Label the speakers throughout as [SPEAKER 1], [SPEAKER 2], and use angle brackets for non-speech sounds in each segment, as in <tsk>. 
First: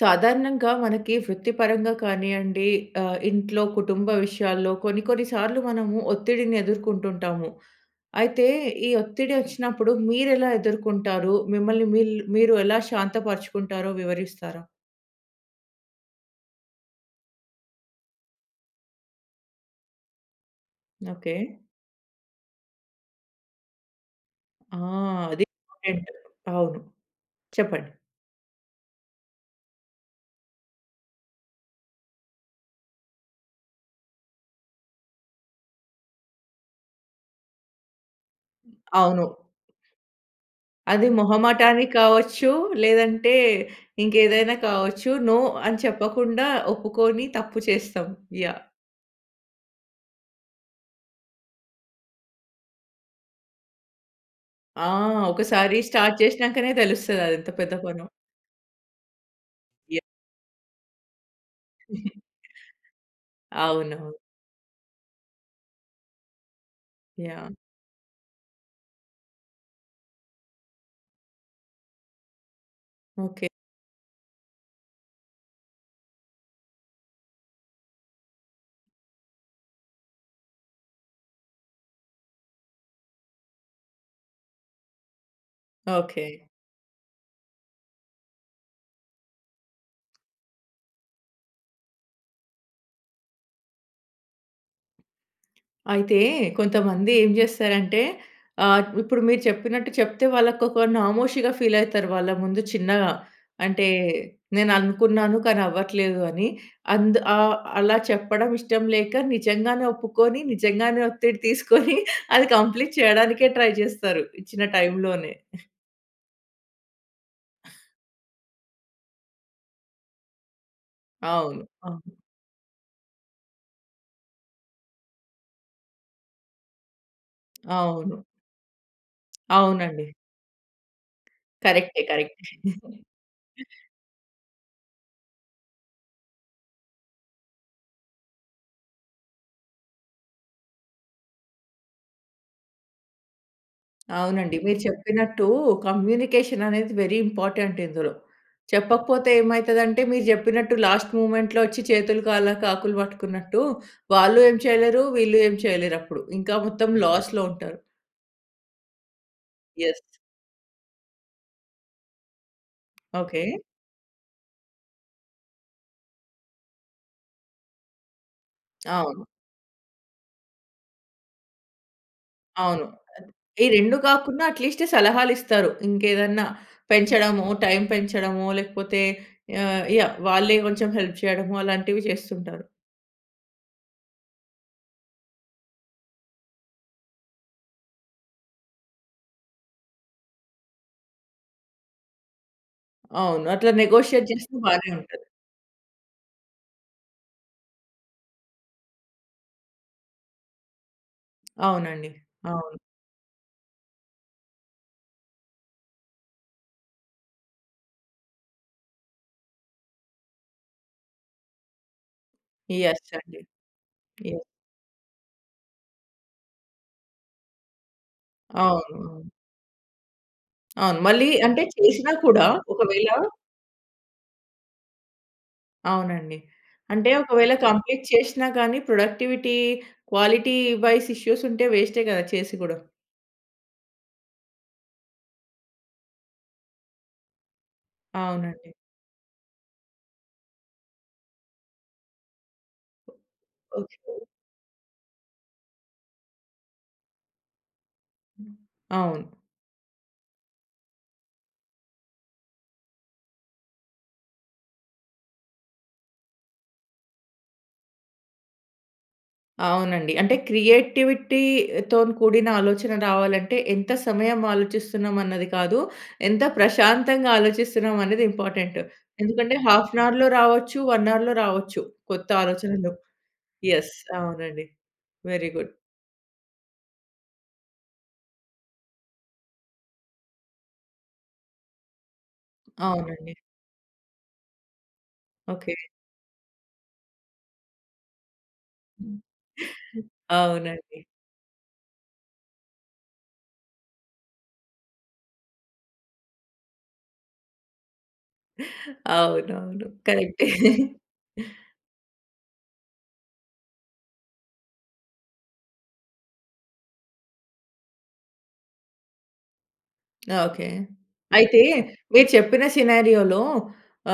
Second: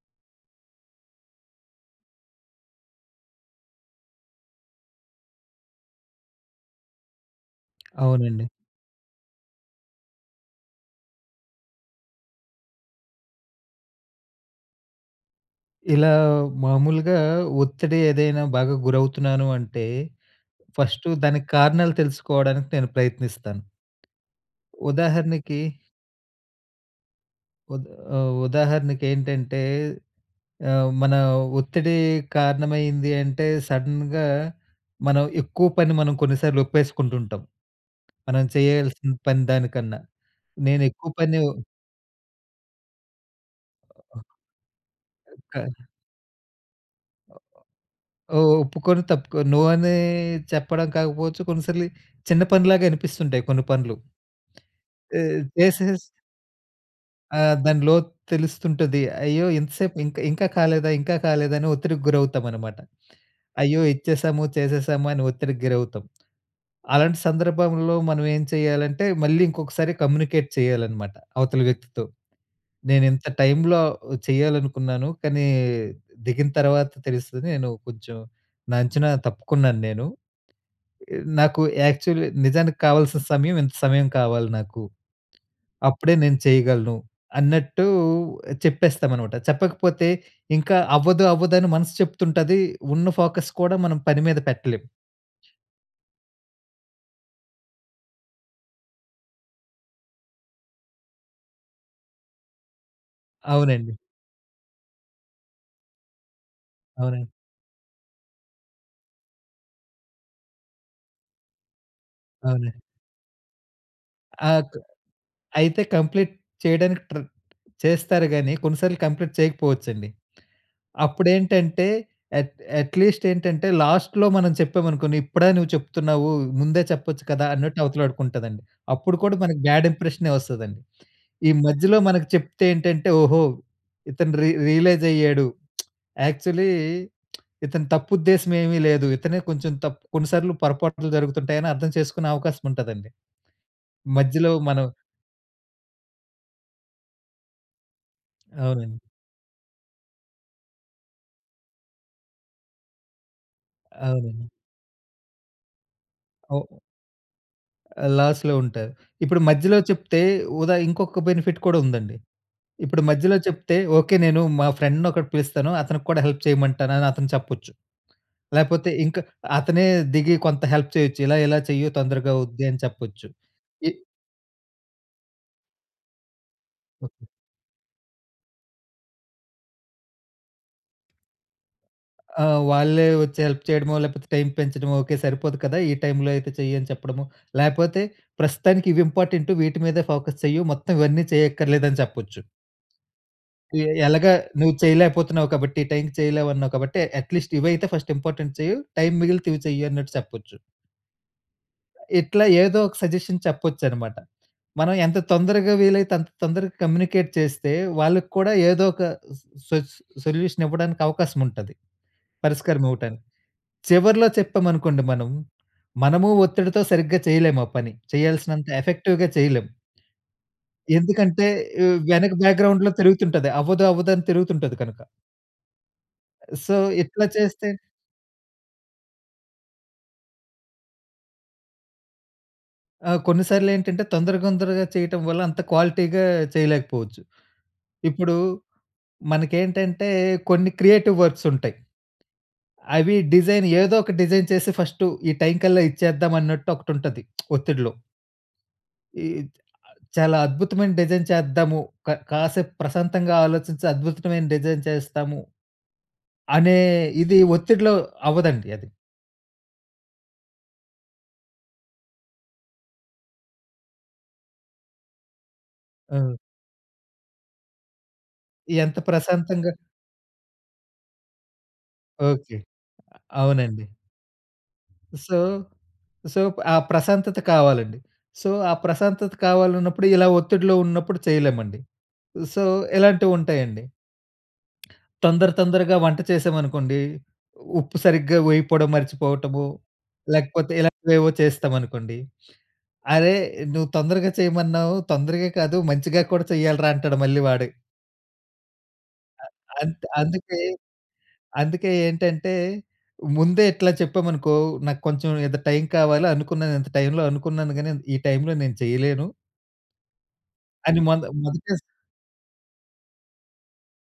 [SPEAKER 1] సాధారణంగా మనకి వృత్తి పరంగా కానియండి, ఆహ్, ఇంట్లో కుటుంబ విషయాల్లో కొన్ని కొన్ని సార్లు మనము ఒత్తిడిని ఎదుర్కుంటుంటాము.
[SPEAKER 2] అవునండి.
[SPEAKER 1] అయితే ఈ ఒత్తిడి వచ్చినప్పుడు మీరు ఎలా ఎదుర్కుంటారు? మిమ్మల్ని మిల్ మీరు ఎలా శాంత పరుచుకుంటారో వివరిస్తారా?
[SPEAKER 2] ఇలా మామూలుగా ఒత్తిడి ఏదైనా బాగా గురవుతున్నాను అంటే ఫస్టు
[SPEAKER 1] ఓకే.
[SPEAKER 2] దానికి కారణాలు తెలుసుకోవడానికి నేను ప్రయత్నిస్తాను.
[SPEAKER 1] ఆ! అది
[SPEAKER 2] ఉదాహరణకి
[SPEAKER 1] ఇంపార్టెంట్ అవును.
[SPEAKER 2] ఉదా
[SPEAKER 1] చెప్పండి.
[SPEAKER 2] ఆహ్, ఉదాహరణకు ఏంటంటే ఆహ్, మన ఒత్తిడి కారణమైంది అంటే సడెన్‌గా మనం ఎక్కువ పని మనం కొన్నిసార్లు ఒప్పేసుకుంటూ ఉంటాం. మనం చేయాల్సిన
[SPEAKER 1] అవును.
[SPEAKER 2] పని దానికన్నా. నేను
[SPEAKER 1] అది
[SPEAKER 2] ఎక్కువ పని
[SPEAKER 1] మొహమాటానికి కావచ్చు. లేదంటే ఇంకేదైనా కావచ్చు. నో
[SPEAKER 2] కాదు.
[SPEAKER 1] అని చెప్పకుండా ఒప్పుకొని తప్పు చేస్తాం.
[SPEAKER 2] ఒ
[SPEAKER 1] యాహ్!
[SPEAKER 2] ఒప్పుకొని తప్పుకోని నో అని చెప్పడం కాకపోవచ్చు. కొన్నిసార్లు చిన్న పనిలాగా అనిపిస్తుంటాయి కొన్ని పనులు.
[SPEAKER 1] ఆ!
[SPEAKER 2] ఈ
[SPEAKER 1] ఒక్కసారి
[SPEAKER 2] దిస్ ఇస్
[SPEAKER 1] స్టార్ట్ చేసినంకనే తెలుస్తది అది
[SPEAKER 2] ఆ!
[SPEAKER 1] ఎంత పెద్ద
[SPEAKER 2] దాని
[SPEAKER 1] పనో.
[SPEAKER 2] లోతు తెలుస్తుంటుంది. అయ్యో! ఇంత సేపు
[SPEAKER 1] యాహ్!
[SPEAKER 2] ఇంకా ఇంకా కాలేదా, ఇంకా కాలేదా అని ఒత్తిడికి
[SPEAKER 1] <giggles>
[SPEAKER 2] గురవుతాం అనమాట. అయ్యో!
[SPEAKER 1] అవునవును.
[SPEAKER 2] ఇచ్చేసాము, చేసేసాము అని ఒత్తిడికి గురవుతాం. అలాంటి
[SPEAKER 1] యాహ్!
[SPEAKER 2] సందర్భంలో మనం ఏం చేయాలంటే మళ్ళీ ఇంకొకసారి కమ్యూనికేట్ చేయాలనమాట అవతలి వ్యక్తితో. "నేను ఇంత
[SPEAKER 1] ఓకే.
[SPEAKER 2] టైమ్‌లో చేయాలనుకున్నాను. కానీ దిగిన తర్వాత తెలుస్తుంది నేను కొంచెం నా అంచనా తప్పుకున్నాను నేను. నాకు యాక్చువలీ నిజానికి కావాల్సిన సమయం ఇంత సమయం కావాలి నాకు. అప్పుడే
[SPEAKER 1] ఓకే.
[SPEAKER 2] నేను చేయగలను" అన్నట్టు చెప్పేస్తాం అన్నమాట. చెప్పకపోతే ఇంకా అవ్వదు అవ్వదు అని మనసు చెప్తుంటది. ఉన్న ఫోకస్ కూడా మనం పని మీద పెట్టలేం.
[SPEAKER 1] అయితే కొంతమంది ఏం చేస్తారంటే ఆహ్, ఇప్పుడు మీరు చెప్పినట్టు చెప్తే వాళ్ళకి ఒక నామోషీగా ఫీల్ అయితారు వాళ్ళ ముందు చిన్నగా. అంటే
[SPEAKER 2] అవునండి.
[SPEAKER 1] "నేను అనుకున్నాను కానీ అవ్వట్లేదు", అని అంద్
[SPEAKER 2] అవునండి.
[SPEAKER 1] ఆహ్, అలా చెప్పడం ఇష్టం లేక నిజంగానే ఒప్పుకొని, నిజంగానే ఒత్తిడి తీసుకొని అది
[SPEAKER 2] అవునండి.
[SPEAKER 1] కంప్లీట్ చేయడానికే ట్రై చేస్తారు ఇచ్చిన
[SPEAKER 2] ఆగ్
[SPEAKER 1] టైమ్‌లోనే.
[SPEAKER 2] అయితే కంప్లీట్ చేయడానికి ట్రె చేస్తారు కానీ కొన్నిసార్లు కంప్లీట్ చేయకపోవచ్చండి.
[SPEAKER 1] అవును.
[SPEAKER 2] అప్పుడేంటంటే
[SPEAKER 1] అవును.
[SPEAKER 2] అట్ అట్లీస్ట్ ఏంటంటే లాస్ట్‌లో మనం చెప్పామనుకోండి "ఇప్పుడా నువ్వు చెప్తున్నావు ముందే చెప్పొచ్చు కదా!" అన్నట్టు
[SPEAKER 1] అవును.
[SPEAKER 2] అవతలాడుకుంటుందండి. అప్పుడు కూడా మనకి బ్యాడ్
[SPEAKER 1] అవునండి.
[SPEAKER 2] ఇంప్రెషనే వస్తదండి. ఈ మధ్యలో
[SPEAKER 1] కరెక్టే.
[SPEAKER 2] మనకు
[SPEAKER 1] కరెక్టే.
[SPEAKER 2] చెప్తే ఏంటంటే "ఓహో!
[SPEAKER 1] <giggles>
[SPEAKER 2] ఇతను రి రియలైజ్ అయ్యాడు. <smacks lips> యాక్చువలీ ఇతని తప్పు ఉద్దేశం ఏమీ లేదు. ఇతనే కొంచెం తప్పు కొన్నిసార్లు పొరపాట్లు జరుగుతుంటాయని", అర్థం చేసుకునే అవకాశం ఉంటదండి. మధ్యలో
[SPEAKER 1] అవునండి. మీరు
[SPEAKER 2] మనం
[SPEAKER 1] చెప్పినట్టు కమ్యూనికేషన్ అనేది వెరీ ఇంపార్టెంట్ ఇందులో.
[SPEAKER 2] అవునండి.
[SPEAKER 1] చెప్పకపోతే ఏమైతది అంటే మీరు చెప్పినట్టు లాస్ట్ మొమెంట్‌లో వచ్చి "చేతులు, కాలాక ఆకులు పట్టుకున్నట్టు" వాళ్ళు
[SPEAKER 2] అవునండి.
[SPEAKER 1] ఏం చేయలేరు. వీళ్ళు ఏం చేయలేరు. అప్పుడు ఇంకా
[SPEAKER 2] ఓహ్!
[SPEAKER 1] మొత్తం లాస్‌లో ఉంటారు.
[SPEAKER 2] ఆ! లాస్‌లో ఉంటారు. ఇప్పుడు మధ్యలో
[SPEAKER 1] యెస్.
[SPEAKER 2] చెప్తే వుదా ఇంకొక బెనిఫిట్ కూడా ఉందండి. ఇప్పుడు మధ్యలో
[SPEAKER 1] ఓకే.
[SPEAKER 2] చెప్తే "ఓకే నేను మా ఫ్రెండ్‌ని ఒకడిని పిలుస్తాను అతనికి కూడా హెల్ప్ చేయమంటాను అని అతను చెప్పొచ్చు". లేకపోతే ఇంకా
[SPEAKER 1] అవును.
[SPEAKER 2] అతనే దిగి కొంత హెల్ప్ చేయొచ్చు. "ఇలా ఇలా చెయ్యు తొందరగా అవుద్ది", అని
[SPEAKER 1] అవును.
[SPEAKER 2] చెప్పొచ్చు.
[SPEAKER 1] అద్ ఈ
[SPEAKER 2] ఈ
[SPEAKER 1] రెండు కాకుండా ఎట్లీస్ట్ సలహాలు ఇస్తారు. ఇంకేదన్నా పెంచడము, టైమ్ పెంచడమో లేకపోతే ఆహ్, యాహ్! వాళ్ళే కొంచెం హెల్ప్ చేయడము అలాంటివి
[SPEAKER 2] ఆ!
[SPEAKER 1] చేస్తుంటారు.
[SPEAKER 2] వాళ్ళే వచ్చి హెల్ప్ చేయడమో లేకపోతే టైమ్ పెంచడమో "ఓకే సరిపోదు కదా! ఈ టైమ్‌లో అయితే చెయి", అని చెప్పడమో లేకపోతే "ప్రస్తుతానికి ఇవి ఇంపార్టెంటు, వీటి మీదే ఫోకస్ చెయు మొత్తం ఇవన్నీ చేయక్కర్లేదు" అని చెప్పొచ్చు.
[SPEAKER 1] అవును. అట్లా
[SPEAKER 2] "ఎ
[SPEAKER 1] నెగోషియేట్
[SPEAKER 2] ఎలాగా
[SPEAKER 1] చేస్తే
[SPEAKER 2] నువ్వు
[SPEAKER 1] బానే ఉంటది.
[SPEAKER 2] చేయలేకపోతున్నావ్. కాబట్టి ఈ టైమ్‌కి చేయలేవన్నావు, కాబట్టి ఎట్లీస్ట్ ఇవి అయితే ఫర్స్ట్ ఇంపార్టెంట్ చెయు. టైమ్ మిగిలితే ఇవి చెయు" అన్నట్టు చెప్పొచ్చు.
[SPEAKER 1] అవునండి.
[SPEAKER 2] ఇట్లా
[SPEAKER 1] అవును.
[SPEAKER 2] ఏదో ఒక సజెషన్ చెప్పొచ్చనమాట. మనం ఎంత తొందరగా వీలైతే అంత తొందరగా కమ్యూనికేట్ చేస్తే, వాళ్ళకి కూడా ఏదో ఒక స్ సొ సొ సొల్యూషన్ ఇవ్వడానికి అవకాశం ఉంటది. పరిస్కారం
[SPEAKER 1] యెస్
[SPEAKER 2] ఇవ్వటానికి.
[SPEAKER 1] అండి.
[SPEAKER 2] చివర్లో
[SPEAKER 1] యెస్.
[SPEAKER 2] చెప్పామనుకోండి మనం, మనము ఒత్తిడితో సరిగ్గా చేయలేం ఆ పని. చేయాల్సినంత ఎఫెక్టివ్‌గా
[SPEAKER 1] అవునవును.
[SPEAKER 2] చేయలేం.
[SPEAKER 1] అవును. మళ్ళీ
[SPEAKER 2] ఎందుకంటే
[SPEAKER 1] అంటే
[SPEAKER 2] ఆహ్,
[SPEAKER 1] చేషినా
[SPEAKER 2] వెనక
[SPEAKER 1] కూడా
[SPEAKER 2] బాక్‌గ్రౌండ్‌లో
[SPEAKER 1] ఒకవేళ
[SPEAKER 2] తిరుగుతుంటది. అవ్వదు అవ్వదు అని తిరుగుతుంటది కనుక.
[SPEAKER 1] అవునండి.
[SPEAKER 2] సో,
[SPEAKER 1] అంటే
[SPEAKER 2] ఇట్లా
[SPEAKER 1] ఒకవేళ
[SPEAKER 2] చేస్తే
[SPEAKER 1] కంప్లీట్ చేష్నా కానీ ప్రొడక్టివిటీ, క్వాలిటీ వైస్ ఇష్యూస్ ఉంటే వేస్టే గదా! చేసి గూడా.
[SPEAKER 2] ఆ! కొన్ని సార్లు ఏంటంటే తొందర, తొందరగా చేయటం వల్ల అంత క్వాలిటీ‌గా చేయలేకపోవచ్చు. ఇప్పుడు,
[SPEAKER 1] అవునండి.
[SPEAKER 2] మనకేంటంటే కొన్ని క్రియేటివ్ వర్క్స్ ఉంటాయి. అవి డిజైన్ ఏదో
[SPEAKER 1] ఓకె.
[SPEAKER 2] ఒక డిజైన్ చేసి ఫస్టు ఈ టైమ్‌కల్లా ఇచ్చేద్దాం అన్నట్టు ఒకటి ఉంటది. <smacks lips> ఒత్తిడిలో. ఈ
[SPEAKER 1] అవును.
[SPEAKER 2] చ్ చాలా అద్భుతమైన డిజైన్ చేద్దాము. క కాసేపు ప్రశాంతంగా ఆలోచించి అద్భుతమైన డిజైన్ చేస్తాము అనే ఇది ఒత్తిడిలో అవ్వదండి అది.
[SPEAKER 1] అవునండి. అంటే క్రియేటివిటీతోని కూడిన ఆలోచన రావాలంటే ఎంత సమయం ఆలోచిస్తున్నాం అన్నది కాదు.
[SPEAKER 2] ఓహ్!
[SPEAKER 1] ఎంత ప్రశాంతంగా ఆలోచిస్తున్నాం అనేది ఇంపార్టెంట్.
[SPEAKER 2] ఎంత
[SPEAKER 1] ఎందుకంటే
[SPEAKER 2] ప్రశాంతంగా
[SPEAKER 1] హాఫ్ అన్ అవర్‌లో రావచ్చు. 1 అవర్‌లో రావచ్చు కొత్త
[SPEAKER 2] ఓకె.
[SPEAKER 1] ఆలోచనలు.
[SPEAKER 2] అవునండి.
[SPEAKER 1] యెస్. అవునండి.
[SPEAKER 2] So,
[SPEAKER 1] very good.
[SPEAKER 2] సో, ఆ ప్రశాంతత కావాలండి. సో, ఆ ప్రశాంతత కావాలన్నప్పుడు ఇలా ఒత్తిడిలో ఉన్నప్పుడు చేయలేమండి. సో,
[SPEAKER 1] అవునండి.
[SPEAKER 2] ఇలాంటివుంటాయండి. <clicks tongue> తొందర,
[SPEAKER 1] ఓకె.
[SPEAKER 2] తొందరగా వంట చేసామనుకోండి. ఉప్పు సరిగ్గా వేయిపోవడం మర్చిపోవటము, లేకపోతే
[SPEAKER 1] అవునండి.
[SPEAKER 2] ఇలాంటివేవో చేస్తామనుకోండి, "అరే నువ్వు తొందరగా చేయమన్నావు, తొందరగా కాదు మంచిగా కూడా చెయ్యాలిరా అంటాడు" మళ్ళీ వాడే. అ
[SPEAKER 1] అవునవును.
[SPEAKER 2] అంత్
[SPEAKER 1] కరెక్టే.
[SPEAKER 2] అందుకే, అందుకే ఏంటంటే, ముందే ఇట్లా చెప్పామనుకో నాకు కొంచెం ఇంత టైమ్ కావాలి అనుకున్నాను. ఇంత టైమ్‌లో అనుకున్నాను గాని ఈ టైమ్‌లో నేను చేయలేను...
[SPEAKER 1] ఓకే.
[SPEAKER 2] అని మొద
[SPEAKER 1] అయితే
[SPEAKER 2] మొదటే స
[SPEAKER 1] మీరు చెప్పిన సినారియో‌లో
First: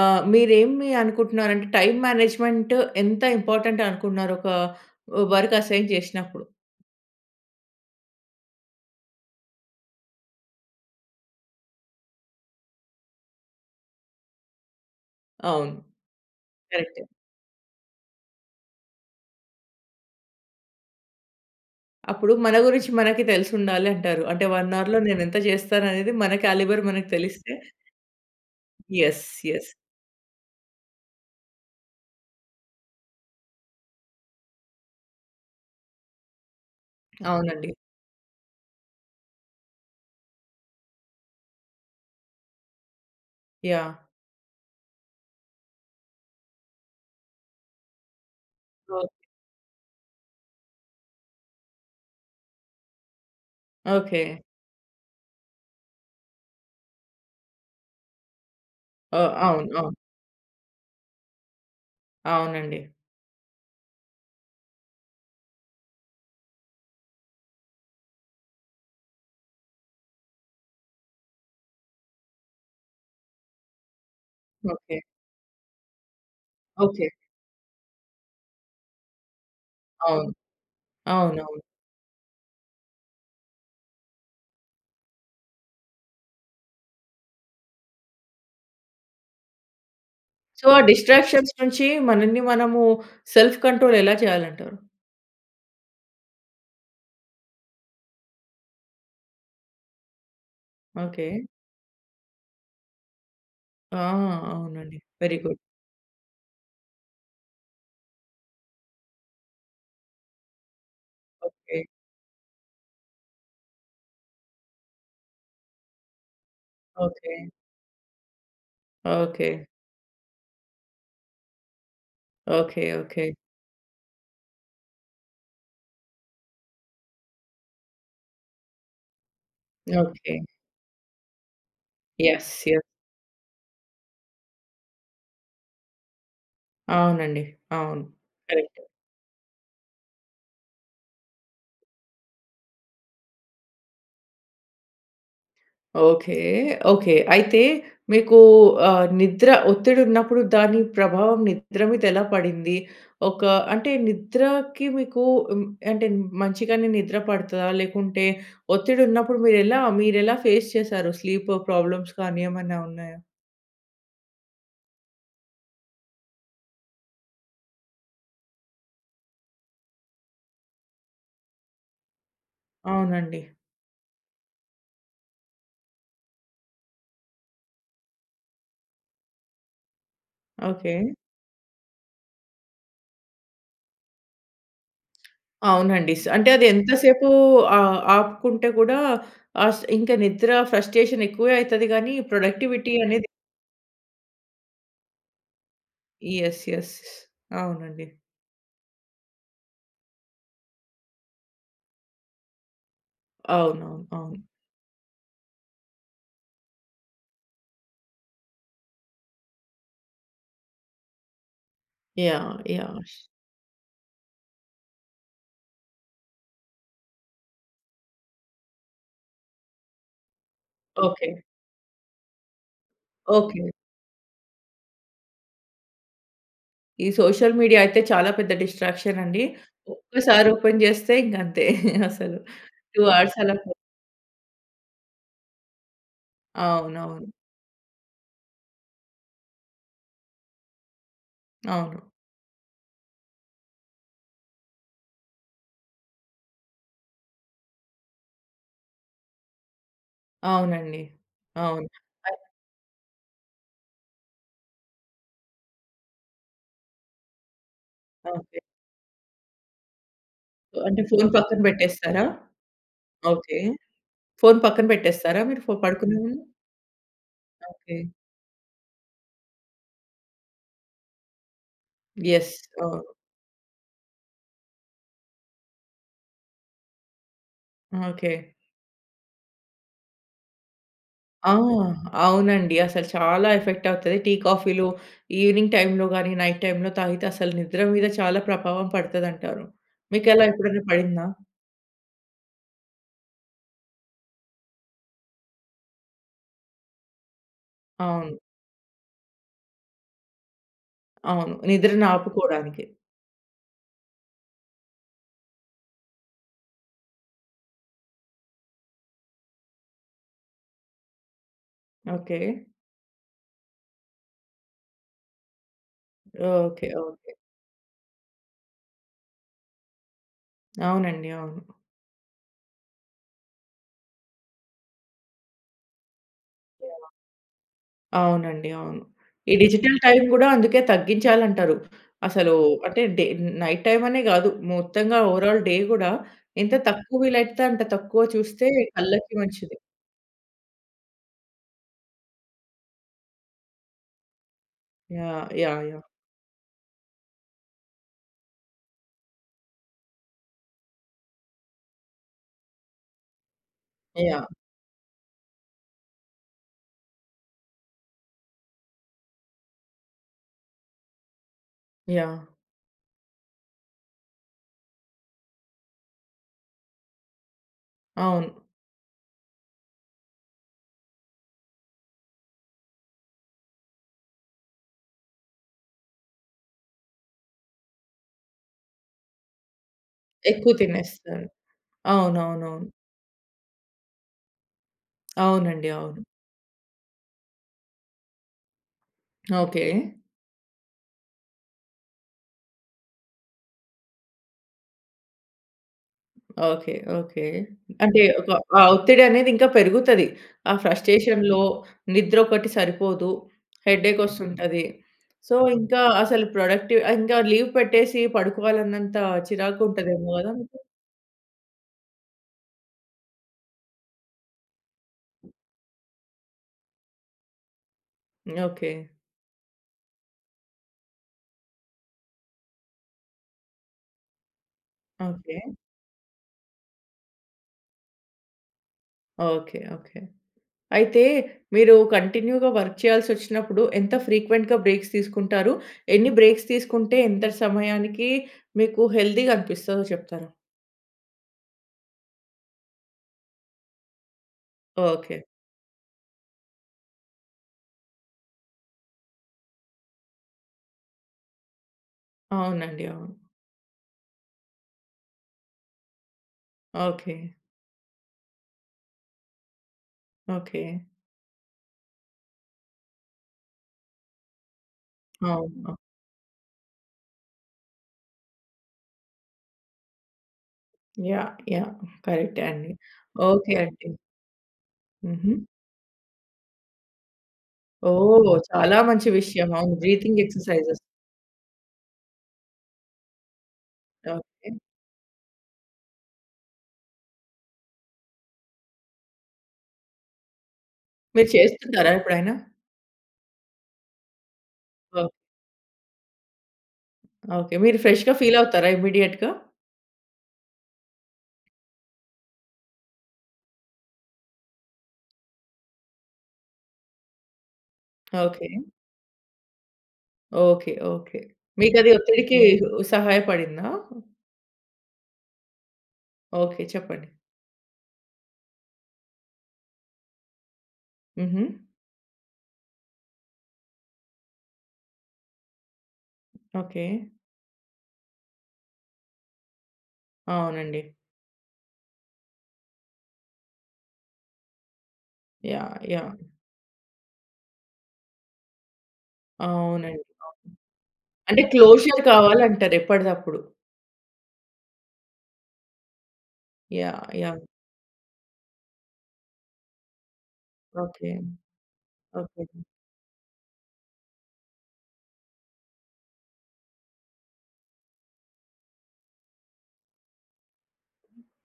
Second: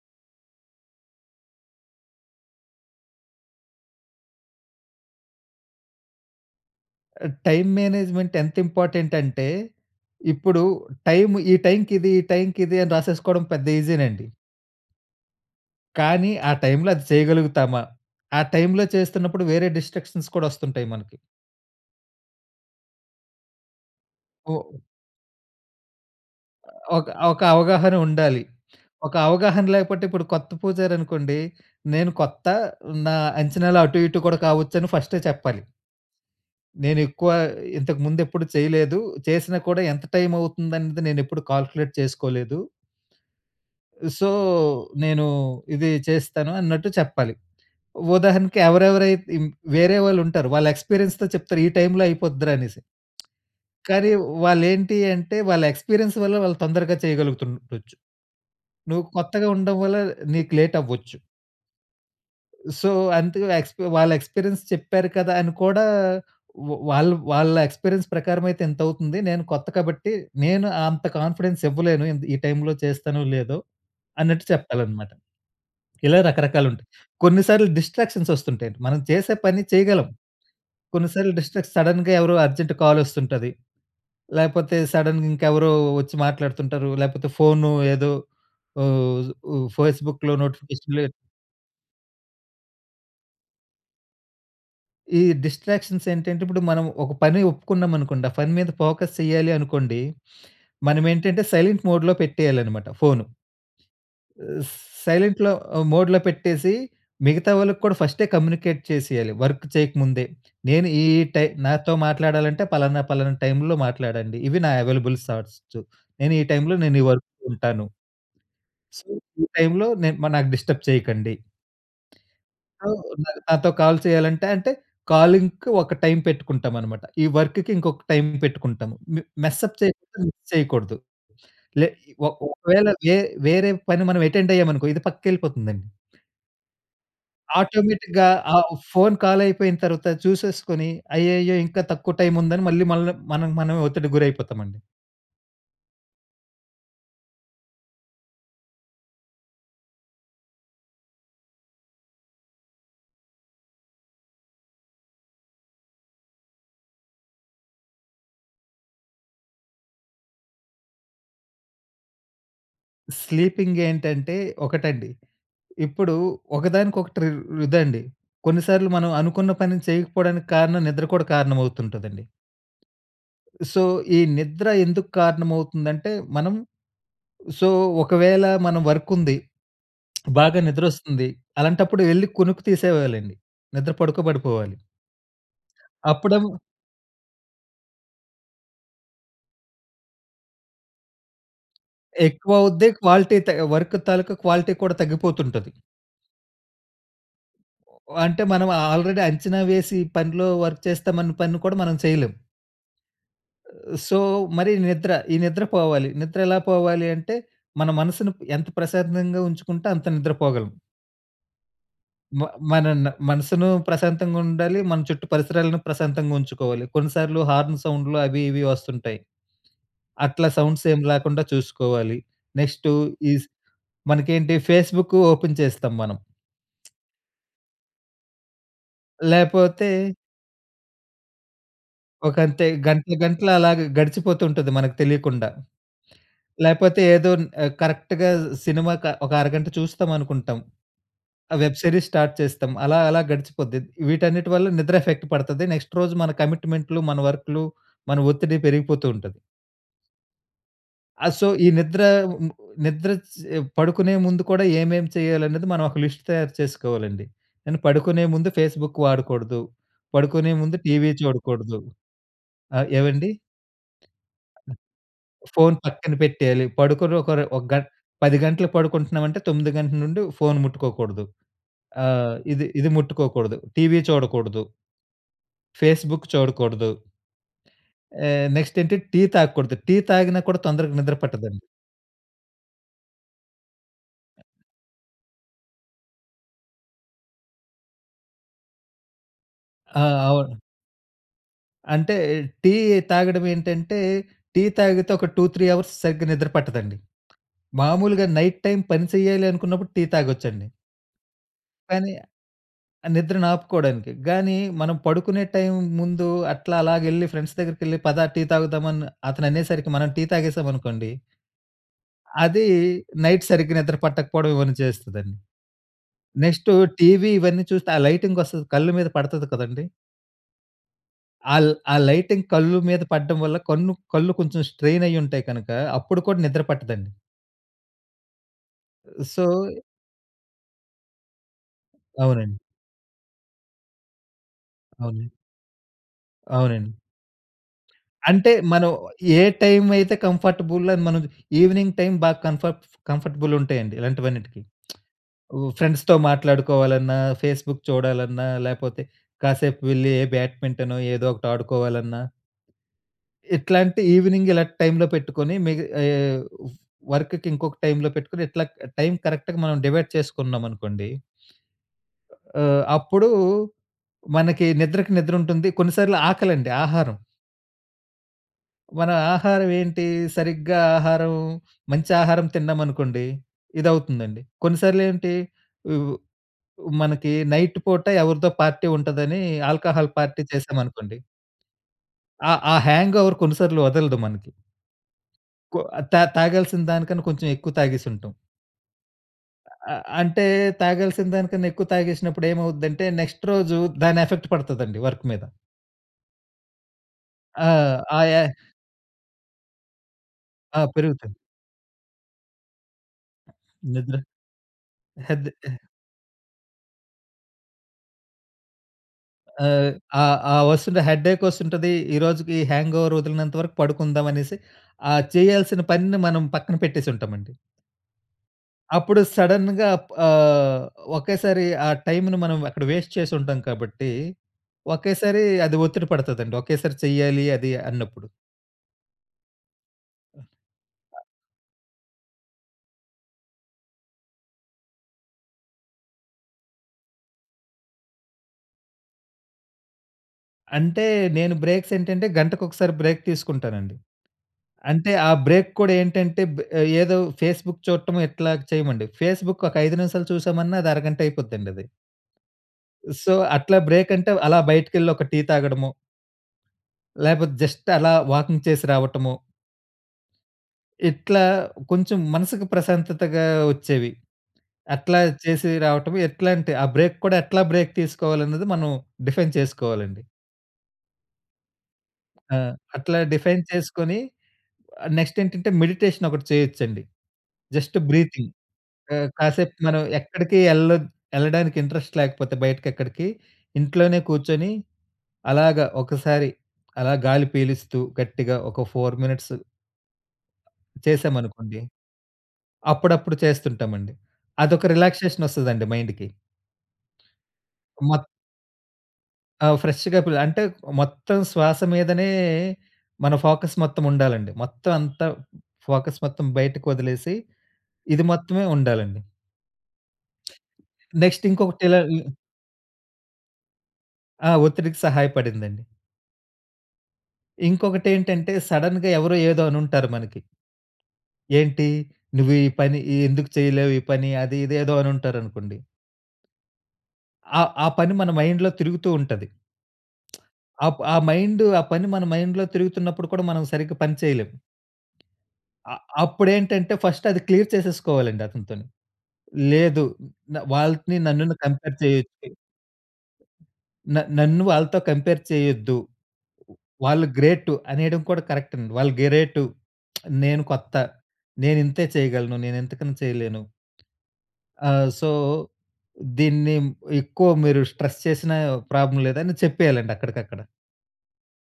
[SPEAKER 1] ఆహ్, మీరు ఏమి అనుకుంటున్నారంటే? టైమ్ మేనేజ్మెంట్ ఎంత ఇంపార్టెంట్ అనుకున్నారు? ఒక వర్క్ అసైన్ చేసినప్పుడు?
[SPEAKER 2] ఆహ్, టైమ్ మేనేజ్మెంట్ ఎంత ఇంపార్టెంట్ అంటే, ఇప్పుడు టైమ్ ఈ టైమ్‌కి ఇది, ఈ టైమకి ఇది, అని రాసేసుకోవడం పెద్ద ఈజీ నండి.
[SPEAKER 1] అవును.
[SPEAKER 2] కానీ, ఆ టైమ్‌లో
[SPEAKER 1] కరెక్టే.
[SPEAKER 2] అది చేయగలుగుతామా? ఆ టైమ్‌లో చేస్తున్నప్పుడు వేరే డిస్ట్ర‌క్షన్స్ కూడా వస్తుంటాయి మనకి.
[SPEAKER 1] అప్పుడు మన గురించి మనకి, తెలిసుండాలి అంటారు. అంటే 1
[SPEAKER 2] ఓహ్!
[SPEAKER 1] అవర్‌లో నేను ఎంత చేస్తాను అనేది, మన క్యాలిబర్
[SPEAKER 2] ఒక,
[SPEAKER 1] మనకి
[SPEAKER 2] ఒక
[SPEAKER 1] తెలిస్తే
[SPEAKER 2] అవగాహన ఉండాలి. ఒక
[SPEAKER 1] యెస్.
[SPEAKER 2] అవగాహన
[SPEAKER 1] యెస్.
[SPEAKER 2] లేకపోతే ఇప్పుడు కొత్త పూజారి అనుకోండి, నేను కొత్త, నా అంచనాలు అటు, ఇటు, కూడా కావచ్చు అని ఫస్టే చెప్పాలి. నేను ఎక్కువా,
[SPEAKER 1] అవునండి.
[SPEAKER 2] ఇంతకు ముందు ఎప్పుడు చేయలేదు. చేసిన కూడా ఎంత టైమ్ అవుతుంది అనేది, నేను ఎప్పుడు కాలుక్యులేట్ చేసుకోలేదు.
[SPEAKER 1] యాహ్!
[SPEAKER 2] సో, నేనూ ఇది చేస్తాను అన్నట్టు చెప్పాలి. ఉదాహరణకి
[SPEAKER 1] ఓకే.
[SPEAKER 2] ఎవరెవరైతే ఇ‌మ్ వేరే వాళ్ళు ఉంటారు. వాళ్ళ ఎక్స్‌పీ‌రియన్స్‌తో చెప్తారు, "ఈ టైమ్‌లో అయిపోద్దిరా" అనేసి. కానీ
[SPEAKER 1] ఓకే.
[SPEAKER 2] వాళ్ళు ఏంటీ అంటే, వాళ్ళ ఎక్స్‌పీ‌రియన్స్ వల్ల వాళ్ళు తొందరగా చేయగలుగుతుండచ్చు. నువు
[SPEAKER 1] ఓహ్!
[SPEAKER 2] కొత్తగా
[SPEAKER 1] అవును.
[SPEAKER 2] ఉండడం
[SPEAKER 1] అవును.
[SPEAKER 2] వల్లా నీకు లేట్ అవ్వచ్చు. సో,
[SPEAKER 1] అవునండి.
[SPEAKER 2] అంతగా ఎక్స్ వాళ్ళ ఎక్స్‌పిరియన్స్ చెప్పారు కదా! అని కూడా వ్ వాళ్ళు వాళ్ళ ఎక్స్‌పిరియన్స్ ప్రకారం అయితే ఇంత అవుతుంది. నేను కొత్త కాబట్టి నేను అంత కాన్ఫిడెన్స్ ఇవ్వలేను ఇంత్ ఈ టైమ్‌లో చేస్తానో లేదో! అన్నట్టు చెప్పాలి
[SPEAKER 1] ఓకె.
[SPEAKER 2] అన్నమాట. <swallows> ఇలా రకరకాలు ఉంటాయి.
[SPEAKER 1] ఓకె.
[SPEAKER 2] కొన్ని సార్లు డిస్‌స్ట్రా‌క్షన్స్ ఒస్తుంటాయి మనం చేసే పని చేయగలం.
[SPEAKER 1] అవును.
[SPEAKER 2] కొన్ని సార్లు
[SPEAKER 1] అవునవును.
[SPEAKER 2] డిస్టక్స్ సడెన్‌గా ఎవరో అర్జెంట్ కాల్ ఒస్తుంటది లేపోతే సడెన్‌ ఇంకెవరో ఒచ్చి మాట్లాడుతుంటారు, లేకపోతే ఫోను ఏదో, ఫేస్‌బుక్‌లో
[SPEAKER 1] సో
[SPEAKER 2] నోటిఫికేషన్‌లు ఎట్
[SPEAKER 1] డిస్ట్రాక్షన్స్ నుంచి మనల్ని మనము సెల్ఫ్ కంట్రోల్ ఎలా చేయాలంటారు?
[SPEAKER 2] ఈ డిస్‌స్ట్రా‌క్షన్స్ ఏంటంటే ఇప్పుడు మనం ఒక పని ఒప్పుకున్నాం అనుకోండి. ఆ పని మీద ఫోకస్ చెయ్యాలి అనుకోండి. మనం
[SPEAKER 1] ఓకె.
[SPEAKER 2] ఏంటంటే సైలెంట్ మోడ్‌లో పెట్టేయాలి అన్నమాట ఫోను.
[SPEAKER 1] ఆ!
[SPEAKER 2] ఆహ్, స్
[SPEAKER 1] అవునండి.
[SPEAKER 2] సైలెంట్‌లో
[SPEAKER 1] వెరీగుడ్.
[SPEAKER 2] ఆహ్, మోడ్‌లో పెట్టేసి మిగతా వాళ్ళకి కూడా ఫస్టే కమ్యూనికేట్ చేసేయాలి వర్క్ చేయక ముందే. "నేను ఈ ఈ టై
[SPEAKER 1] ఓకె.
[SPEAKER 2] నాతో మాట్లాడాలంటే పలానా, పలానా టైమ్‌లో మాట్లాడండి. ఇవి నా అవైలబుల్ స్లాట్సు. నేను ఈ టైమ్‌లో నేను ఈ వర్క్
[SPEAKER 1] ఓకె.
[SPEAKER 2] ఉంటాను." "So,
[SPEAKER 1] okay.
[SPEAKER 2] ఈటైమ్‌లో నె నాకు డిస్టర్బ్ చేయకండి."
[SPEAKER 1] ఓకె.
[SPEAKER 2] సో, న
[SPEAKER 1] ఓకె.
[SPEAKER 2] నాతో కాల్ చేయాలంటే అంటే కాలింగ్‌కి ఒక టైమ్ పెట్టుకుంటాం అన్నమాట. ఈ వర్క్‌కి ఇంకొక టైమ్ పెట్టుకుంటాము. మె మెస్ అప్ చేయకుండా <unintelligible> మిస్
[SPEAKER 1] ఓకె.
[SPEAKER 2] చేయకూడదు. లె ఒక్
[SPEAKER 1] యస్. య
[SPEAKER 2] ఒకవేల వె వేరే పని మనం అటెండ్ అయ్యాము అనుకో ఇది పక్కకి ఎళ్ళిపోతుంది అండి.
[SPEAKER 1] అవునండి. అవును.
[SPEAKER 2] ఆటోమేటిక్‌గా ఆ
[SPEAKER 1] కరెక్టే.
[SPEAKER 2] ఫోన్ కాల్ అయిపోయిన తరువాత చూసేసుకొని. అయ్యయ్యో! ఇంకా తక్కువ టైమ్ ఉందని, మళ్ళి మళ్ళ మనకి మనమే ఒత్తిడికి గురైపోతాం అండి.
[SPEAKER 1] ఓకె. ఓకె. అయితే మీకు ఆహ్, నిద్ర ఒత్తిడి ఉన్నప్పుడు, దాని ప్రభావం నిద్ర మీద ఎలా పడింది. ఒక అంటే, నిద్రకి మీకు హ్మ్, అంటే మంచిగానే నిద్ర పడతాద? లేకుంటే ఒత్తిడి ఉన్నప్పుడు మీరు ఎలా, మీరు ఎలా ఫేస్ చేసారు? స్లీప్ ప్రాబ్లమ్స్ కానీ ఏమైనా ఉన్నాయా?
[SPEAKER 2] స్లీపింగ్ ఏంటంటే, ఒకటండి. ఇప్పుడు ఒకదానికొకటి రు ఇదండి. కొన్ని సార్లు మనం అనుకున్న పని చేయకపోవడానికి కారణం, నిద్ర కూడా కారణం అవుతుంటదండి...
[SPEAKER 1] అవునండి.
[SPEAKER 2] సో, ఈ నిద్ర ఎందుకు కారణమవుతుందంటే మనం సో, ఒకవేళ మనం వర్క్ ఉంది. <sucks teeth> బాగా
[SPEAKER 1] ఓకె.
[SPEAKER 2] నిద్రొస్తుంది. అలాంటప్పుడు ఎళ్లి కునుకు తీసేయాలండి. నిద్ర పడుకోబడిపోవాలి.
[SPEAKER 1] అవునండి. స్
[SPEAKER 2] అప్పుడేమో
[SPEAKER 1] అంటే అది ఎంత సేపు ఆహ్, ఆపుకుంటే కూడా ఆహ్, స్ ఇంకా నిద్ర ఫ్రస్ట్రేషన్ ఎక్కువే అయితది కానీ,
[SPEAKER 2] ఎక్కువ అవుద్ది.
[SPEAKER 1] ప్రొడక్టివిటీ అనేది
[SPEAKER 2] క్వాలిటీ త ఆహ్, వర్క్ తాలూకా క్వాలిటీ కూడా తగ్గిపోతుంటది.
[SPEAKER 1] యెస్. యెస్. స్ అవునండి.
[SPEAKER 2] ఓహ్! అంటే మనం ఆల్రెడీ అంచనా వేసి, పనిలో వర్క్ చేస్తామన్న పని కూడా మనం చేయలేం.
[SPEAKER 1] అవునవును.
[SPEAKER 2] సో
[SPEAKER 1] అవును.
[SPEAKER 2] మరి నిద్ర. ఈ నిద్ర పోవాలి. నిద్ర ఎలా పోవాలి అంటే మన మనసుని ఎంత ప్రశాంతంగా ఉంచుకుంటే అంత నిద్ర పోగలం. మ
[SPEAKER 1] యాహ్! యాహ్!
[SPEAKER 2] మనన మనసును ప్రశాంతంగా ఉండాలి. మన చుట్టూ పరిసరాలను ప్రశాంతంగా ఉంచుకోవాలి. కొన్నిసార్లు హార్న్ సౌండ్‌లు అవి ఇవి వస్తుంటాయి. అట్లా సౌండ్స్ ఏమి
[SPEAKER 1] ఓకె.
[SPEAKER 2] లేకుండా చూసుకోవాలి. Next is
[SPEAKER 1] okay.
[SPEAKER 2] మనకేంటి ఫేస్‌బుక్ ఓపెన్ చేస్తాం మనం.
[SPEAKER 1] ఈ సోషల్ మీడియా అయితే చాలా పెద్ద డిస్ట్రాక్షన్ అండి.
[SPEAKER 2] లేపోతే
[SPEAKER 1] ఒక్కసారి ఓపెన్ జేస్తే ఇంగ అంతే <laughs>
[SPEAKER 2] ఒక
[SPEAKER 1] అసలు
[SPEAKER 2] అంతే.
[SPEAKER 1] 2
[SPEAKER 2] గంటలు
[SPEAKER 1] హార్స్
[SPEAKER 2] గంటలు
[SPEAKER 1] అలా
[SPEAKER 2] అలాగే గడిచిపోతూ ఉంటది మనకు తెలియకుండా. లేపోతే ఏదో
[SPEAKER 1] అవునవును.
[SPEAKER 2] కరెక్ట్‌గా సినిమా ఒక అరగంట చూస్తాం అనుకుంటాం. ఆ వెబ్
[SPEAKER 1] అవును.
[SPEAKER 2] సీరీస్ స్టార్ట్ చేస్తాం. అలా అలా గడిచిపోద్ది. వీటన్నిటి వల్ల నిద్ర ఎఫెక్ట్ పడతది. నెక్స్ట్ రోజు మన కమిట్మెంట్‌లు మన వర్క్‌లు మన ఒత్తిడి పెరిగిపోతూ ఉంటది.
[SPEAKER 1] అవునండి.
[SPEAKER 2] ఆహ్. సో ఈ
[SPEAKER 1] అవును.
[SPEAKER 2] నిద్ర నిద్ర పడుకునే ముందు కూడా ఏమేం చేయాలనేది మనం ఒక లిస్ట్ తయారు చేసుకోవాలండి. నేను పడుకునే ముందు
[SPEAKER 1] ఓకె.
[SPEAKER 2] ఫేస్‌బుక్ వాడకూడదు. పడుకునే ముందు
[SPEAKER 1] అంటే
[SPEAKER 2] టీవీ
[SPEAKER 1] ఫోన్ పక్కన
[SPEAKER 2] చూడకూడదు.
[SPEAKER 1] పెట్టేస్తారా?
[SPEAKER 2] ఆహ్. ఏవండీ?
[SPEAKER 1] ఓకె. ఫోన్ పక్కన పెట్టేస్తారా మీరు
[SPEAKER 2] ఫోన్ పక్కన
[SPEAKER 1] పడుకునే ముందు?
[SPEAKER 2] పెట్టేయాలి. పడుకుని ఒక ఒక గం
[SPEAKER 1] ఓకె.
[SPEAKER 2] 10 గంటలకి పడుకుంటున్నాం అంటే 9 గంటల నుండి ఫోన్ ముట్టుకోకూడదు. ఆహ్.
[SPEAKER 1] యెస్.
[SPEAKER 2] ఇది ఇది
[SPEAKER 1] ఆ!
[SPEAKER 2] ముట్టుకోకూడదు. టీవీ చూడకూడదు. ఫేస్‌బుక్ చూడకూడదు.
[SPEAKER 1] ఓకె
[SPEAKER 2] ఆహ్. నెక్స్ట్ ఏంటి? టీ తాగకూడదు. టీ తాగినా కూడా తొందరగా నిద్ర
[SPEAKER 1] ఆ!
[SPEAKER 2] పట్టదండి.
[SPEAKER 1] అవునండి. అసలు చాలా ఎఫెక్ట్ అవుతది. టీ కాఫీలు ఈవినింగ్ టైమ్‌లో గాని నైట్ టైమ్‌లో తాగితే అసలు నిద్ర మీద చాలా ప్రభావం పడతదంటారు.
[SPEAKER 2] ఆ!
[SPEAKER 1] మీకు అలా
[SPEAKER 2] అవును.
[SPEAKER 1] ఎప్పుడైనా పడిందా?
[SPEAKER 2] అంటే, టీ తాగడం ఏంటంటే, టీ తాగితే, ఒక 2, 3 అవర్స్ సరిగ్గా నిద్ర పట్టదండి. మామూలుగా
[SPEAKER 1] అవును.
[SPEAKER 2] నైట్ టైమ్ పని సెయ్యాలి అనుకున్నప్పుడు టీ తాగొచ్చండి.
[SPEAKER 1] అవును. నిద్రని
[SPEAKER 2] కానీ
[SPEAKER 1] ఆపుకోవడానికి.
[SPEAKER 2] ఆ నిద్రని ఆపుకోవడానికి. గాని, మనం పడుకునే టైం ముందు అట్లా అలాగ ఎళ్లి ఫ్రెండ్స్ దగ్గరికెళ్ళి "పద టీ తాగుదాం" అని, అతను అనేసరికి మనం టీ తాగేసామనుకోండి...
[SPEAKER 1] ఓకే.
[SPEAKER 2] అది నైట్ సరిగ్గా నిద్ర పట్టకపోవడం ఇవన్నీ చేస్తదండి. Next
[SPEAKER 1] okay,
[SPEAKER 2] TV
[SPEAKER 1] okay.
[SPEAKER 2] ఇవన్నీ చూస్తే ఆ లైటింగ్ వస్తది కళ్ళ మీద పడతది కదండీ.
[SPEAKER 1] అవునండి.
[SPEAKER 2] ఆ ల్
[SPEAKER 1] అవును.
[SPEAKER 2] ఆ లైటింగ్ కళ్ళు మీద పడడం వల్ల కన్ను కళ్ళు కొంచెం స్ట్రైన్ అయ్యి ఉంటాయి కనుక, అప్పుడు కూడా నిద్ర
[SPEAKER 1] <unintelligible>
[SPEAKER 2] పట్టదండి.
[SPEAKER 1] అవునండి, అవును.
[SPEAKER 2] సో
[SPEAKER 1] ఈ డిజిటల్ టైమ్ గూడా అందుకే తగ్గించాలి అంటారు. అసలు
[SPEAKER 2] అవునండి.
[SPEAKER 1] అంటే డే నైట్ టైమ్ అనే గాదు. మొత్తంగా
[SPEAKER 2] అవును.
[SPEAKER 1] ఓవరాల్ డే కూడా ఎంత
[SPEAKER 2] అవునండి.
[SPEAKER 1] తక్కువ వీలైతే అంత తక్కువ
[SPEAKER 2] అంటే
[SPEAKER 1] చూస్తే
[SPEAKER 2] మనం
[SPEAKER 1] కళ్ళకి
[SPEAKER 2] ఏ
[SPEAKER 1] మంచిది.
[SPEAKER 2] టైమ్ అయితే కంఫర్టబుల్ అని, మనం ఈవినింగ్ టైమ్ బాగా కంఫర్ట్ కంఫర్టబుల్ ఉంటాయండి ఇలాంటివన్నిటికి.
[SPEAKER 1] యాహ్!
[SPEAKER 2] <tsk>
[SPEAKER 1] యాహ్! యాహ్!
[SPEAKER 2] ఫ్రెండ్స్‌తో మాట్లాడుకోవాలన్నా, ఫేస్‌బుక్ చూడాలన్నా, లేకపోతే కాసేపు వెళ్ళి ఏ బ్యాట్‌మెంటనో ఏదో ఒకటి ఆడుకోవాలన్నా... ఇట్లాంటి
[SPEAKER 1] యాహ్!
[SPEAKER 2] ఈవినింగ్ ఇలా టైమ్‌లో పెట్టుకొని మిగ <unintelligible> వర్క్‌‌కి ఇంకొక టైమ్‌లో పెట్టుకొని, ఇట్లా టైమ్ కరెక్ట్‌గా మనం డివైడ్ చేసుకున్నాం అనుకోండి...
[SPEAKER 1] యాహ్!
[SPEAKER 2] ఆహ్, అప్పుడు మనకి నిద్రకి నిద్ర ఉంటుంది, కొన్ని సార్లు ఆకలండి ఆహారం.
[SPEAKER 1] అవును.
[SPEAKER 2] మన ఆహారం ఏంటి? సరిగ్గా ఆహారం, మంచి ఆహారం తిన్నామనుకోండి. ఇదవుతుందండి. కొన్నిసార్లు ఏంటి ఉ మనకి నైట్ పూట ఎవరిదో పార్టీ ఉంటదని ఆల్కహాల్ పార్టీ
[SPEAKER 1] ఎక్కువ
[SPEAKER 2] చేశామనుకోండి.
[SPEAKER 1] తినేస్తారు.
[SPEAKER 2] ఆ!
[SPEAKER 1] అవునవునవును.
[SPEAKER 2] ఆ హ్యాంగోవర్ కొన్ని సార్లు వదలదు మనకి. కో
[SPEAKER 1] అవునండి.
[SPEAKER 2] అది తా
[SPEAKER 1] అవును.
[SPEAKER 2] తాగాల్సిన దానికన్నా కొంచెం ఎక్కువ తాగేసి ఉంటాం.
[SPEAKER 1] ఓకే.
[SPEAKER 2] ఆ! అ అంటే, తాగాల్సిన దానికన్నా ఎక్కువ తాగేసినప్పుడు ఏమవుద్దంటే, నెక్స్ట్ రోజు దాని ఎఫెక్ట్ పడుతదండి వర్క్ మీద.
[SPEAKER 1] ఓకే. ఓకే.
[SPEAKER 2] ఆ!
[SPEAKER 1] అంటే
[SPEAKER 2] ఆయే
[SPEAKER 1] ఒక ఆహ్, ఒత్తిడి అనేది ఇంకా పెరుగుతది. ఆ
[SPEAKER 2] ఆ! పెరుగుతుది.
[SPEAKER 1] ఫ్రస్ట్రేషన్‌లో నిద్ర ఒకటి సరిపోదు,
[SPEAKER 2] నిద్ర.
[SPEAKER 1] హెడ్‌ఏక్ వస్తుంటది.
[SPEAKER 2] అదే.
[SPEAKER 1] సో ఇంకా అసలు ప్రొడక్టివ్ ఇంకా లీవ్ పెట్టేసి పడుకోవాలి అన్నంత
[SPEAKER 2] ఆ!
[SPEAKER 1] చిరాకుగ ఉంటది
[SPEAKER 2] ఆ
[SPEAKER 1] ఏమో కదా!
[SPEAKER 2] ఆ
[SPEAKER 1] మీకు?
[SPEAKER 2] వస్తుది. హెడ్‌ఏక్ వస్తుంటది. ఈ రోజుకి హ్యాంగోవర్ వదిలినంత వరకు పడుకుందాం అనేసి, ఆ చేయాల్సిన పనిని మనం పక్కన పెట్టేసి ఉంటాం అండి.
[SPEAKER 1] ఓకే.
[SPEAKER 2] అప్పుడు సడెన్‌గా అప్ ఆహ్, ఒకేసారి ఆ టైమ్‌ను మనం అక్కడ వేస్ట్ చేసి ఉంటాం కాబట్టి, ఒకేసారి
[SPEAKER 1] ఓకే.
[SPEAKER 2] అది ఒత్తిడి పడతాదండి. ఒకేసారి చెయ్యాలి అది అన్నప్పుడు.
[SPEAKER 1] ఓకే. ఓకే. అయితే మీరు కంటిన్యూ‌గా వర్క్ చేయాల్సి వచ్చినప్పుడు, ఎంత ఫ్రీక్వెంట్‌గా బ్రేక్స్ తీసుకుంటారు? ఎన్ని బ్రేక్స్ తీసుకుంటే ఎంత సమయానికి మీకు హెల్ది‌గా అనిపిస్తాదో చెప్తారా?
[SPEAKER 2] అంటే నేను బ్రేక్స్ ఏంటంటే, గంటకొకసారి బ్రేక్ తీసుకుంటానండి. అంటే ఆ
[SPEAKER 1] ఓకే.
[SPEAKER 2] బ్రేక్ కూడా ఏంటంటే బె ఏదో ఫేస్‌బుక్ చూట్టము ఇట్లాగ చేయమండి. ఫేస్‌బుక్ ఒక 5 నిమిషాలు, చూసామన్నా అది అరగంట అయిపోద్దండి అది.
[SPEAKER 1] అవునండి.
[SPEAKER 2] సో,
[SPEAKER 1] అవును.
[SPEAKER 2] అట్లా బ్రేక్ అంటే, అలా బయటికెళ్ళి ఒక టీ తాగడము.
[SPEAKER 1] ఓకే.
[SPEAKER 2] లేపోతే, జస్ట్ అలా వాకింగ్ చేసి రావటము.
[SPEAKER 1] ఓకే.
[SPEAKER 2] ఇట్లా, కొంచెం మనసుకు ప్రశాంతతగా వచ్చేవి. అట్లా చేసి
[SPEAKER 1] అవు‌నా?
[SPEAKER 2] రావటం, ఏట్లాంటే ఆ బ్రేక్ కూడా ఎట్లా బ్రేక్ తీసుకోవాలి అన్నది, మనం డిఫైన్ చేసుకోవాలండి.
[SPEAKER 1] యాహ్! యాహ్!
[SPEAKER 2] ఆ!
[SPEAKER 1] కరె‌క్టే అండి.
[SPEAKER 2] అట్లా డిఫైన్
[SPEAKER 1] ఓకే అండి.
[SPEAKER 2] చేసుకొని, నెక్స్ట్
[SPEAKER 1] హుహు.
[SPEAKER 2] ఏంటంటే, మెడిటేషన్ ఒకటి చేయొచ్చండి. జస్ట్
[SPEAKER 1] ఓహ్!
[SPEAKER 2] బ్రీతింగ్.
[SPEAKER 1] చాలా
[SPEAKER 2] ఆ!
[SPEAKER 1] మంచి విషయం.
[SPEAKER 2] కాసేపు
[SPEAKER 1] అవును,
[SPEAKER 2] మనం
[SPEAKER 1] బ్రీతింగ్
[SPEAKER 2] ఎక్కడికి
[SPEAKER 1] ఎక్సర్సైజెస్.
[SPEAKER 2] ఏళ్ళోద్ ఏళ్ళడానికి ఇంట్రెస్ట్ లేకపోతే బయటకెక్కడికి, ఇంట్లోనే కూర్చొని
[SPEAKER 1] ఓకే.
[SPEAKER 2] అలాగా ఒకసారి, అలా గాలి పీలుస్తూ గట్టిగా ఒక 4 మినిట్స్.
[SPEAKER 1] మీరు
[SPEAKER 2] చేశామనుకోండి.
[SPEAKER 1] చేస్తుంటారా ఎప్పుడైనా?
[SPEAKER 2] అప్పుడప్పుడు చేస్తుంటామండి. అదొక
[SPEAKER 1] ఓహ్!
[SPEAKER 2] రిలాక్సేషన్ వస్తదండి మైండ్‌కి.
[SPEAKER 1] ఓకే. మీరు
[SPEAKER 2] మొత
[SPEAKER 1] ఫ్రెష్‌గా ఫీల్ అవుతారా ఇమ్మీడియేట్‌గా?
[SPEAKER 2] ఆ! ఫ్రెష్‌గా ఇప్పుడు అంటే మొత్తం శ్వాస మీదనే మన ఫోకస్ మొత్తం ఉండాలండి. మొత్తం అంతా ఫోకస్ మొత్తం బయటకు వదిలేసి ఇది మొత్తమే
[SPEAKER 1] ఓకే.
[SPEAKER 2] ఉండాలండి.
[SPEAKER 1] ఓకే. ఓకే.
[SPEAKER 2] నెక్స్ట్ ఇంకొకటి ఇలా
[SPEAKER 1] మీకది ఒత్తిడికి సహాయ పడిందా?
[SPEAKER 2] ఆ! ఒత్తిడికి సహాయపడిందండి.
[SPEAKER 1] ఓకే. చెప్పండి.
[SPEAKER 2] ఇంకొకటేంటంటే సడన్‌గా ఎవరో, ఏదో అనుంటారు మనకి.
[SPEAKER 1] హుహు.
[SPEAKER 2] ఏంటి? నువ్వు ఈ పని ఎందుకు చెయ్యలేవు ఈ పని? అది ఇదేదో అని ఉంటారనుకోండి
[SPEAKER 1] ఓకే.
[SPEAKER 2] ఆ ఆ పని మన మైండ్‌లో తిరుగుతూ ఉంటది. <smacks lips> ఆ ప్
[SPEAKER 1] అవునండి.
[SPEAKER 2] ఆ మైండ్ ఆ పని మన మైండ్‌లో తిరుగుతున్నప్పుడు కూడా మనం సరిగ్గా పని చేయలేం. అ
[SPEAKER 1] యాహ్! యాహ్!
[SPEAKER 2] అప్పుడు ఏంటంటే ఫస్ట్ అది క్లియర్ చేసేసుకోవాలండి అతనితోని. లేదు
[SPEAKER 1] అవునండి. అవును.
[SPEAKER 2] న్ వాళ్ళని నన్ను
[SPEAKER 1] అంటే
[SPEAKER 2] కంపేర్
[SPEAKER 1] క్లోషర్
[SPEAKER 2] జేయొద్దు...
[SPEAKER 1] గావాలంటారు ఎప్పటిదప్పుడు.
[SPEAKER 2] న నన్ను వాళ్ళతో కంపేర్ చేయొద్దు.
[SPEAKER 1] యాహ్!
[SPEAKER 2] వాళ్ళు
[SPEAKER 1] యాహ్!
[SPEAKER 2] గ్రేటు అనేయడం కూడా కరెక్ట్ అండి. వాళ్ళు గ్రేటు. <smacks lips> నేను కొత్త.
[SPEAKER 1] ఓకే.
[SPEAKER 2] నేనింతే చేయగలను.
[SPEAKER 1] ఓకే.
[SPEAKER 2] నేనింతకన్నా చేయలేను. ఆ! సో, దీన్ని ఎక్కువ మీరు స్ట్రెస్ చేసిన ప్రాబ్లమ్ లేదని చెప్పేయాలండి అక్కడికక్కడ.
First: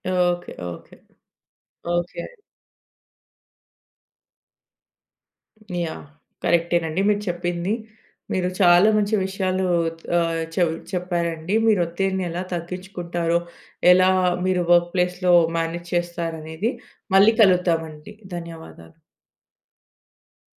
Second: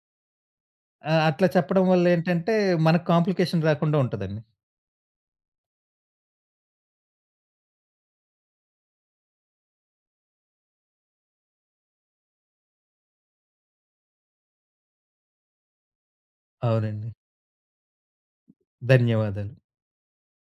[SPEAKER 1] ఓకే. ఓకే.
[SPEAKER 2] ఆ! అట్లా చెప్పడం
[SPEAKER 1] ఓకే.
[SPEAKER 2] వల్లేంటంటే మనకు కాంప్లికేషన్ రాకుండా ఉంటదండి.
[SPEAKER 1] యాహ్! కరెక్టేనండి మీరు చెప్పింది. మీరు చాలా మంచి విషయాలు ఆహ్, చె చెప్పారండి. మీరు ఒత్తిడిని ఎలా తగ్గిచ్చుకుంటారో, ఎలా మీరు వర్క్‌ప్లేస్‌లో మ్యానేజ్ చేస్తారనేది
[SPEAKER 2] అవునండి.
[SPEAKER 1] మళ్ళీ కలుద్దామండి. ధన్యవాదాలు.
[SPEAKER 2] ధన్యవాదాలు.